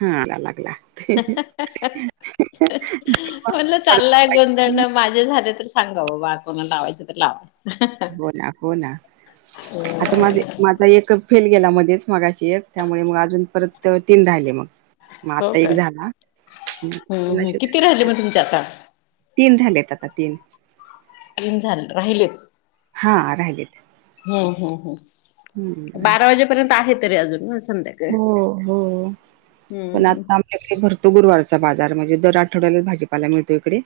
हा लागला लागला. [unintelligible] म्हणलं चाललाय गोंधळण माझे झाले तर सांगा बाबा कोण लावायच तर लावा. हो ना हो ना. हो. आता माझा एक, फेल गेला मध्येच मागाशी एक त्यामुळे मग अजून परत तीन राहिले मग. मग हो आता एक काय? झाला हम्म हम् किती राहिले मग तुमचे आता तीन झालेत आता तीन. न झाले राहिलेत. हा राहिलेलं. हो हो हो, बारा वाजेपर्यंत आहे तरी अजून संध्या हो हो,, पण आता हम् आमच्याकडे भरपूर तो गुरुवारचा बाजार म्हणजे दर आठवड्यालाच भाजीपाला मिळतो इकडे.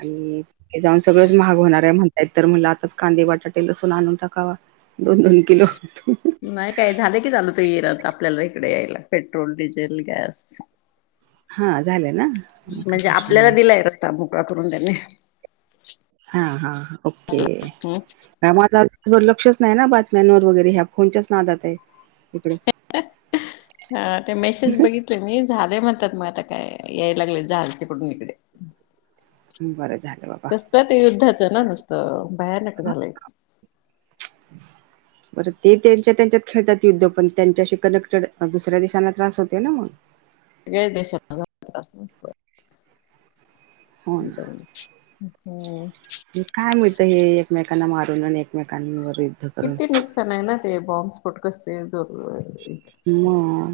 आणि ते जाऊन सगळंच महाग होणार आहे म्हण नाही तर म्हणलं आताच कांदे, बटाटे, लसून आणून टाकावा,, दोन दोन किलो. नाही काय झालं की चालू ते येराच आपल्याला इकडे यायला पेट्रोल, डिझेल, गॅस. हा झाले ना. मग काही म्हणजे प्रश्न आपल्याला नाही दिलाय रस्ता मोकळा करून त्यांनी. हा हा हा ओके. का माझ आज लक्षच नाही ना बातम्यानवर वगैरे, ह्या फोनच्याच नादात आहे इकडे. हा ते मेसेज बघित ल मी झाले म्हणतात मग आता काय, याय लागले झालं तिकडून इकडे. बरं झालं बाबा. कसलं ते युद्धाचं ना नुसतं, भयानक झालंय. [inaudible] बरं ते त्यांच्या त्यांच्यात खेळतात युद्ध पण त्यांच्याशी कनेक्टेड, अ दुसऱ्या देशांना त्रास होतो ना मग. सगळ्याच देशात हो ना [unintelligible] हे काय मिळतं हे एकमेकांना मारून आणि एकमेकांवर करून. किती नुकसान आहे ना ते बॉम्बस्फोट कसते जो मग,,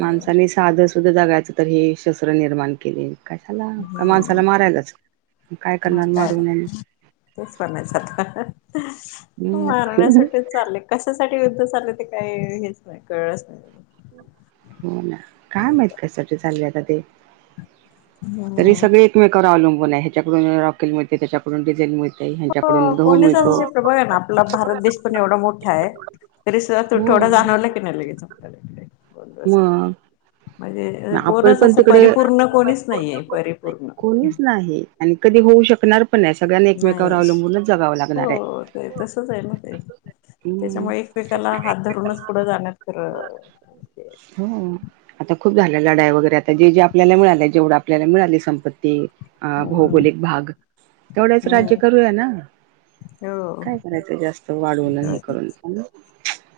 माणसानी साधं सुद्धा जगायचं तर हे शस्त्र निर्माण केलंय. कशाला,, का माणसाला हम्म मारायलाच, काय मग करणार काय मारून? तेच म्हणायचं आता,, मारण्यासाठीच चालले उसासाठी युद्ध चाललेय ते काही हेच नाही, कळलंच नाही. काय माहित कससाठी चाललंय आत ते. तरी हम्म सगळे एकमेकावर अवलंबून आहे,, ह्याच्याकडून रॉकेल मुळे त्याच्याकडून डिझेल मुळे. हो, कोणीचा असे प्रभाग आहे ना आपला भारत देश पण एवढा मोठा आहे, तरी सुधा हो तुटवडा जाणवला की नाही लगेच आपल्याला इकडे. खूपच य मग म्हणजे आपण कोणच पण असं तिकडे परिपूर्ण कोणीच नाहीये परिपूर्ण. कोणीच नाही. आणि कधी होऊ शकणार पण नाही सगळ्यांनी एकमेकावर नाही अवलंबूनच जगावं लागणार आहे. हो ते तसच आहे ना ते हम्म त्याच्यामुळे एकमेकाला हात धरूनच पुढे जाण्यात खरं हो [unintelligible] खूप झाल्या लढाई वगैरे, आता जे जे आपल्याला मिळाले जेवढं आपल्याला मिळालीय संपत्ती अ हम्म भौगोलिक भाग, तेवढ्याच राज्य हम्म करूया ना- हो काय करायचं जास्त वाढवून आमी हे करून पण,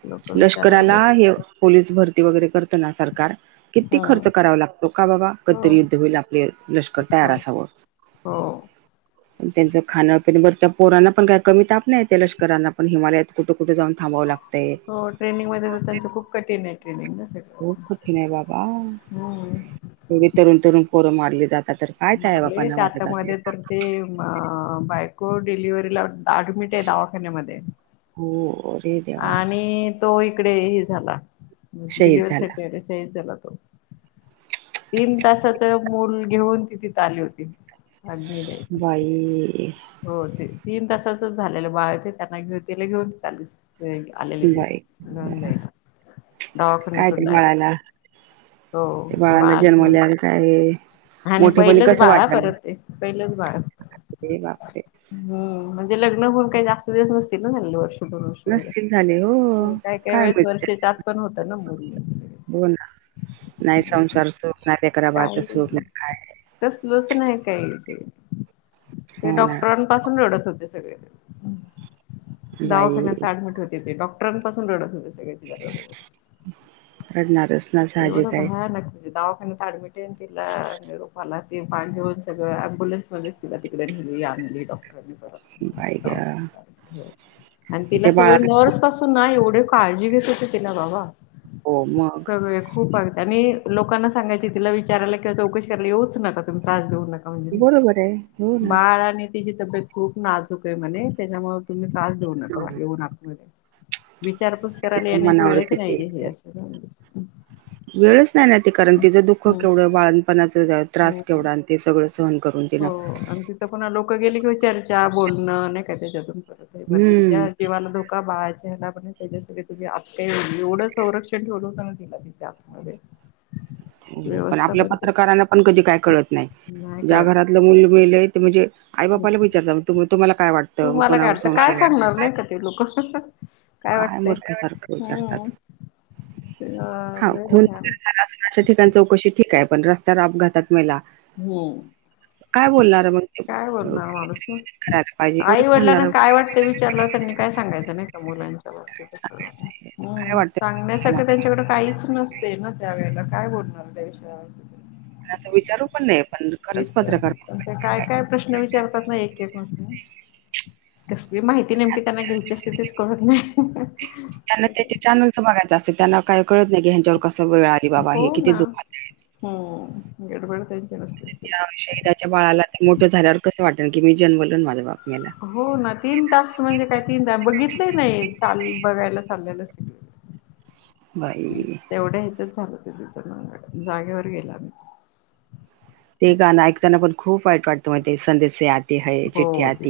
लोक विचार लष्कराला, आलेत हे पोलीस भरती वगैरे करताना सरकार, किती खर्च हम्म करावा लागत तो का बाबा, हो कधीतरी युद्ध होईल आपलं लष्कर तयार हो असावं. हो पण त्यांचं खानं पिनं, बर त्या पोरांना पण काही कमी ताप नाहीय, त्या लष्कराला पण हिमालयात कुठं कुठं जाऊन थांबावं लागतं. हो ट्रेनिंग मध्ये तर त्यांच खूप कठीण आहे ट्रेनिंग ना खूप असं,, हम्म. एवढी तरुण तरुण पोरं मारली जातात तर काय त्या आहे मारले बापांना ते आता वाटत असेल मध्ये तर सांग, ते बायको डिलिवरीला आडमीट आहे दवाखान्यामध्ये,, हो अरे देवा आणि तो इकडे हे झाला,, शहीद डिलिव्हरी झाला साठी आल शाहीद झाला तो. तीन तासाचं मूल घेऊन ती तिथं आली होती. अग्नी देय हि हो ते तीन तासाच झालेलं बाळ ते त्यांला घेल घेऊनच आली वेग बाई, काय दवाखान्यातून ते डायरेक्ट बाळाला हो ते बाळाला घेऊन त्या जन्मलाल काय आहे. आणि पहिलंच बाळ हं परत ते,, पहिलंच बाळ- अरे बापरे! हम्म म्हणजे लग्न हून काही जास्त दिवस नसतील ना झाली वर्ष वर्ष, नसतील झाले हो काय काही वेळेस वर्षेच्या आत पण होतं ना मुल. हो ना,, नाही संसार सुख ना ते काही नाही,, कसलंच नाही काही,, ते हो ना डॉक्टरां पासून रडत होते सगळे,, बाई दवाखान्यात आडमीट होते ते ट्रन पासून रडत होते सगळे तिला बघून. रडणारच. ना एवढं साहजिक आहे भयानक,, दावाखान्यात आडमिटे यन तीला निरूप आला ते पार्थिव सगळं अम्बुलन्स मध्येच तीला तिकडे नेली आणली बाई डॉक्टरांनी. गं [unintelligible] आणि तिला त्या सगळ बाळाला नर्स पासुन ना एवढे काळजी घेत होते तीला बाबा हो मग. सगळे खूप आगं, आणि लोकांना तिला विचारायला किंवा चौकशी कराला येऊच नका तुम्ही त्रास देऊ नका. बरोबर आहे हो - ना बाळ आणी तिची तब्येत खूप नाजूक आहे म्हणे, त्याच्यामुळे तुम्ही त्रास देऊ नका येऊ नका विचारपूस करायला त्याच्या येण्याची मनावर वेळच किती नाहीे हे अशी. वेळच नाही ना ते, कारण तिचं दुःख केवढं बाळंतणपणाचा त्रास हम्म केवढा आणि ते सगळं सहन करून. हो, तिनं आणि तिथं पुन्हा लोकं गेली कि चर्चा बोलणं, नाही का त्याच्यातून परत मग हम्म तिज्या जीवाला धोका बाळाच्या ह्यला पण त्याच्यासाठी तुम्ही आत काही एवढं संरक्षण ठेवलं होतं ना तिच्या आतमध्ये व्यवस्था आपल्या पण पत्रकारांना पण कधी काय कळत नाही,, नाही ज्या कळत घरात मुलं मेलयं ते म्हणजे, आई बापाला विचारतात, तुम्हाला काय वाटतं. तु मग मला काय कोणावर वाटतं, काय संशय आहे?" सांगणार नाही का ते लोकं,, काय वाटतय,, मूर्खासारखं विचारतात हम्म. ते अ हा लय खून भयानक. वगैरे झाला असेल अशा ठिकाणी चौकशी ठीक आहे, पण रस्त्यावर अपघातात मेला हम्म. काय बोलणार मग ते काय अ, बोलणार माणूस ना, करायला पाहिजे आई एवढंच वडिलांना म्हणणार काय वाटतंय विचारलं त्यांनी काय सांगायच नाही का मुलांच्या बाबतीत काय वाटतं तुला मला? सांगण्यासारख त्यांच्याकडे काहीच नसत. तेना त्या वेळेला काय बोलणार त्या विषयावर. अस विचारू पण नाही पण. खरंच पत्रकार खूप विचार आहेत काय काय प्रश्न विचारतात ना एक एक नुसते. कसली माहिती नेमकी त्यांना घ्यायची असते तेच कळत नाही. त्यांना त्याचे चॅनलच बघायच असत त्यांना काय कळत नाही की ह्यांच्यावर कस वेळ आली. बाबा हो हे किती ना दुःखात आहे. हम्म गडबड त्यांची नसतेच. त्या शहिदाच्या बाळाला ते मोठ झाल्यावर कस वाटल की मी जन्मलो आणि माझ्या बाप मेला. हो ना तीन तास म्हणजे काय तीन बघितल नाही चाल बघायला चाललेल. [inaudible] बाई तेवढ्या ह्याच्यात झाल ते तिथ जागेवर गेला. ते गाण ऐकताना पण खूप वाईट वाटत मग ते संदेसे आते हो ते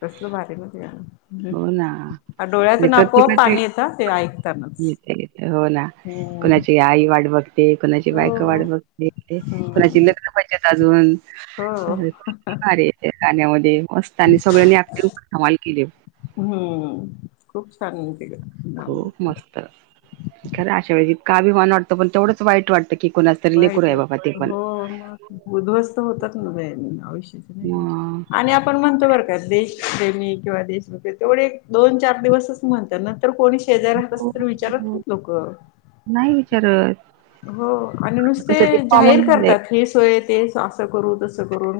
कसल भारी ना ते गाण. हो ना म्हणजे प्रत्येकाचे पाणी येत हा ते ऐकतानाच. [unintelligible] हो ना हम्म. कुणाचे आई वाट बघते, कुणाची बायको वाट हो बघते, कुणाची लग्न व्हायचेत अजून. किती भारी ते गाण्यामध्ये मस्त आणि सगळ्यांनी एक्टिंग पण कमाल केलीये हम्म खूप छान ते गाण. खूप मस्त खर अशा वेळी इतका अभिमान वाटतो पण तेवढच वाईट वाटत की कुणा वाईट वाटत ना हो मग उध्वस्त होतात ना आयुष्याच नाही का. हां. आणि आपण आपण म्हणतो बर का देशप्रेमी किंवा देशभक्ती तेवढे दोन चार दिवसच म्हणत नंतर कोणी [unintelligible] शेजारी राहत हो, असले तरी विचारत हो. नाहीत लोक. नाही विचारत. हो आणि नुसते कसं ते जाहीर कॉमन झालंय करतात हे सोय ते अस करू तस करू.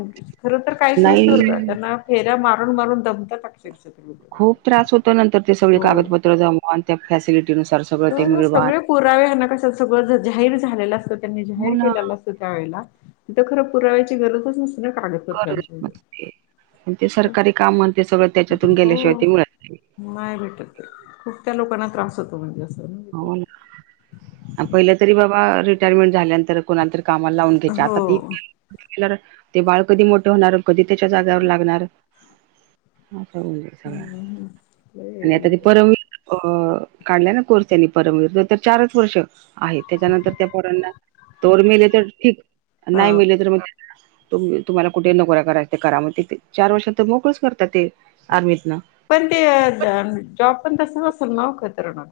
खर तर काहीच नसत बर नाही का त्यांना फेऱ्या मारून मारून दमतात अक्षरशः खूप त्रास होतो नंतर ते सगळी हो कागदपत्र जमवा आणि त्या फॅसिलिटीनुसार सगळं ते तर मिळवा सगळे पुरावे ह्यांना कशाला सगळ जाहीर झालेल असत त्यांनी हो जाहीर ना केलेल असत. तीथ खर पुराव्यांची गरजच नसते ना कागद गरज नसती ते सरकारी काम ते सगळ त्याच्यातून गेल्याशिवाय हो ते मिळत नाही. नाही भेटत खूप त्या लोकांना त्रास होतो म्हणजे अस. पहिल तरी बाबा रिटायरमेंट झाल्यानंतर कोणालातरी कामाला लाऊन घ्यायचे आता ते हो बी जरा ते बाळ कधी मोठ होणार आणि कधी त्याच्या जागेवर लागणार. हम्म आणि आता हम्म ते परमवीर काढला ना कोर्स- त्यांनी परमविर तर चारच वर्ष आहे त्याच्यानंतर त्या पोरांना तोवर मेले तर ठीक. नाही हा मेले तर मग ते. तुम्ही तुम्हाला कुठ नोकऱ्या करायचय ते करा चार वर्षात तर मोकळच करतात ते. आमित न पण ते जॉब पण तसाच असतो ना खतरनाक.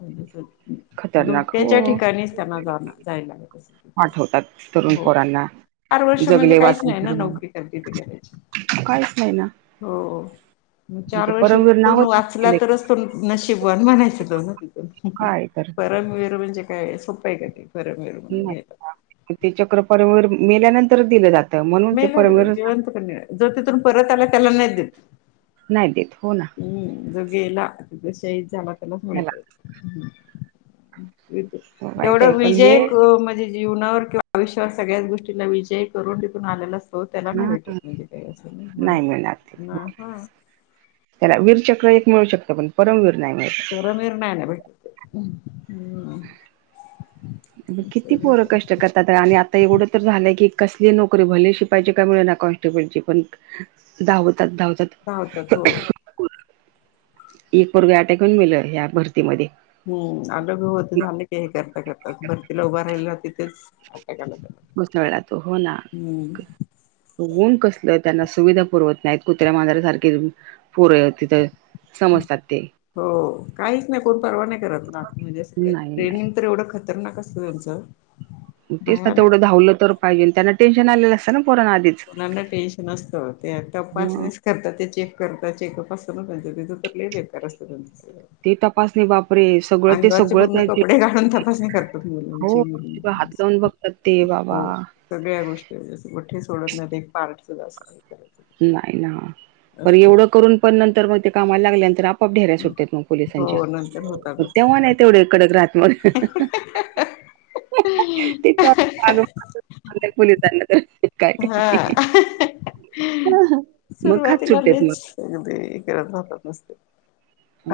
खतरनाक धोक्याच्या हो ठिकाणीच त्यांना जा जायला लागत. असेल पाठवतात तरुण हो पोरांना. चार वर्ष म्हणजे जगले काहीच वाचले नाही ना तर मग नोकरी करते ती करायची. काहीच नाही ना हो मग ते चार परमवीर वर्षातून नावच नाही वाचला दिलं तरच नशीबवाण म्हणायच तो न काय तर परमवीर म्हणजे काय सोप पहिल ते परमविर ते चक्रपर्वर मेल्यानंतरच दिल जात. मेल्यानंतर जिवंत कुठ जो तिथून परत आला त्याला नाही देत. नाही देत हो ना. हम्म जो गेला तो शहीद झाला त्यालाच मिळत. त्याला वाईट तेवढा आहे पण हे विजय म्हणजे जीवनावर किंवा आयुष्यावर सगळ्याच गोष्टींचा विजय करून तिथून आलेला असतो हो त्याला नाही हा भेटत म्हणजे काही अस. नाही मिळणार ते त्याला वीरचक्र एक मिळू शकत पण परमवीर नाही मिळत. परमवीर नाही ना भेटत. हम्म मग असे किती पोर लोक कष्ट करतात. आणि आता एवढ तर झालय की कसली नोकरी भले शिपायची काय मिळेना कॉनस्टेबलची पण धावतात धावतात. धावतात हो. एक पोरग अटॅक येऊन मेल ह्या भरतीमध्ये. हम्म [unintelligible] होत झाल की हे करता करता भरतीला उभा राहिला तिथेच अटॅक आला त्याला. भुसावळात तो हो ना. हम्म ऊन कसल त्यांना सुविधा पुरवत नाहीत कुत्र्या, मांजऱ्या सारखे पोर ये समजतात ते. हो काहीच नाही कोण परवा नाही करत ना म्हणजे अस काही नाही नाही ट्रेनिंग तर एवढ खतरनाक असत त्यांच. तेच ना तेवढ धवल तर पाहिजेल त्यांना टेन्शन आलेल असत ना आधीच. मुलांना टेन्शन असतच ते ह तपासणीच करतात ते चेक करतात ते चेकअप असत ना त्यांच तिथ तर लय बेकार असत त्यांच सगळ. ती तपासनी बापरे सगळ ते सगळ त्या [unintelligible] ते घालून तपासणी करतात काय. हो हात लावून बघतात ते बाबा. हो सगळ्या गोष्टी कुठे सोडत नाही एक पार्ट सुद्धा अस नाहीत. नाही ना बर एवढ करून पण नंतर मग ते कामाला लागल्या नंतर आप ढेऱ्या सुटत्यात मग पोलिसांच्या हो नंतर मग होतातच तेव्हा नाही तेवढे कडक राहत मग. तेग तर [unintelligible] पोलीसांना तर काय काय हां मग खात सुरुवातीला सुटतेत लईच. मग. अगदी करत राहतात नुसते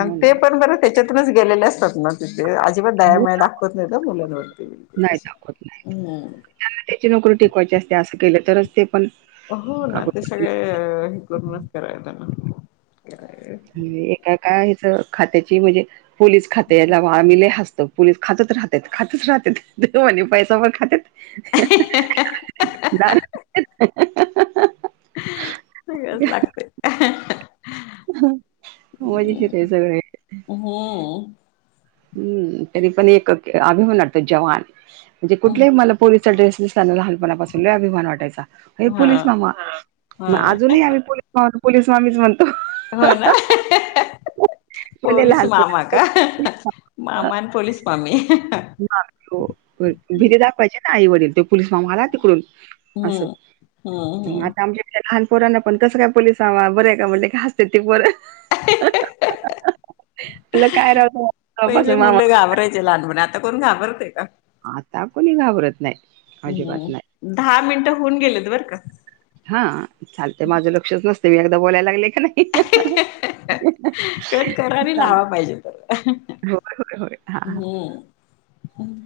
आणि ते ना. पण बर त्याच्यातूनच गेलेले असतात ना. ते अजिबात दया हो, माया दाखवत नाहीत मुलांवरती बिलकुल अशी हम्म. त्यांना त्यांची नोकरी टिकवायची असते अस केल तरच ते पण. हो ना ते कागदपत्र सगळे हे करूनच करायला [unintelligible] काय एकाका ह्याज खात्याची म्हणजे पोलीस खात्या याला आम्ही लय हसतो. पोलीस खातच राहतात खातच राहत्यात दे [unintelligible] आणि पैसा पण खातेत. दारू सगळच लागत. मजेशीेर आहे सगळ. हम्म हम्म तरी पण एक अभिमान वाटतो जवान म्हणजे कुठल्याही मला पोलीसाचा ड्रेस दिसला ना लहानपणापासून असा लई अभिमान वाटायचा. हे हा पोलिस मामा हां हा मग आजूनही आम्ही पोलिस मामा पोलिस मामीच म्हणतो. हो ना भले पोलीस मामा लहानपण का मामान पोलीस मामी भीती दाखवायचीे ना आई वडील ते पोलीस मामला तिकडून अस हम्म म हम्म आता आमचे लहानपोरांना पण कसं काय पोलिसवा बरेय का म्हटले का असते ते पोर काय राव मामा बसा पहिले मामा मुलं घाबरायचे लहानपणी आता करून कोण घाबरते का आता कोणी घाबरत नाही अजिबात नाही. हम्म दहा मिनटं होऊन गेलेत बरं का हा चालतेय माझं लक्षच नसते मी एकदा बोलायला लागले का नाही कट करा आणि लावा चालेल. पाहिजे तर होय, होय, होय. हां. हम्म हम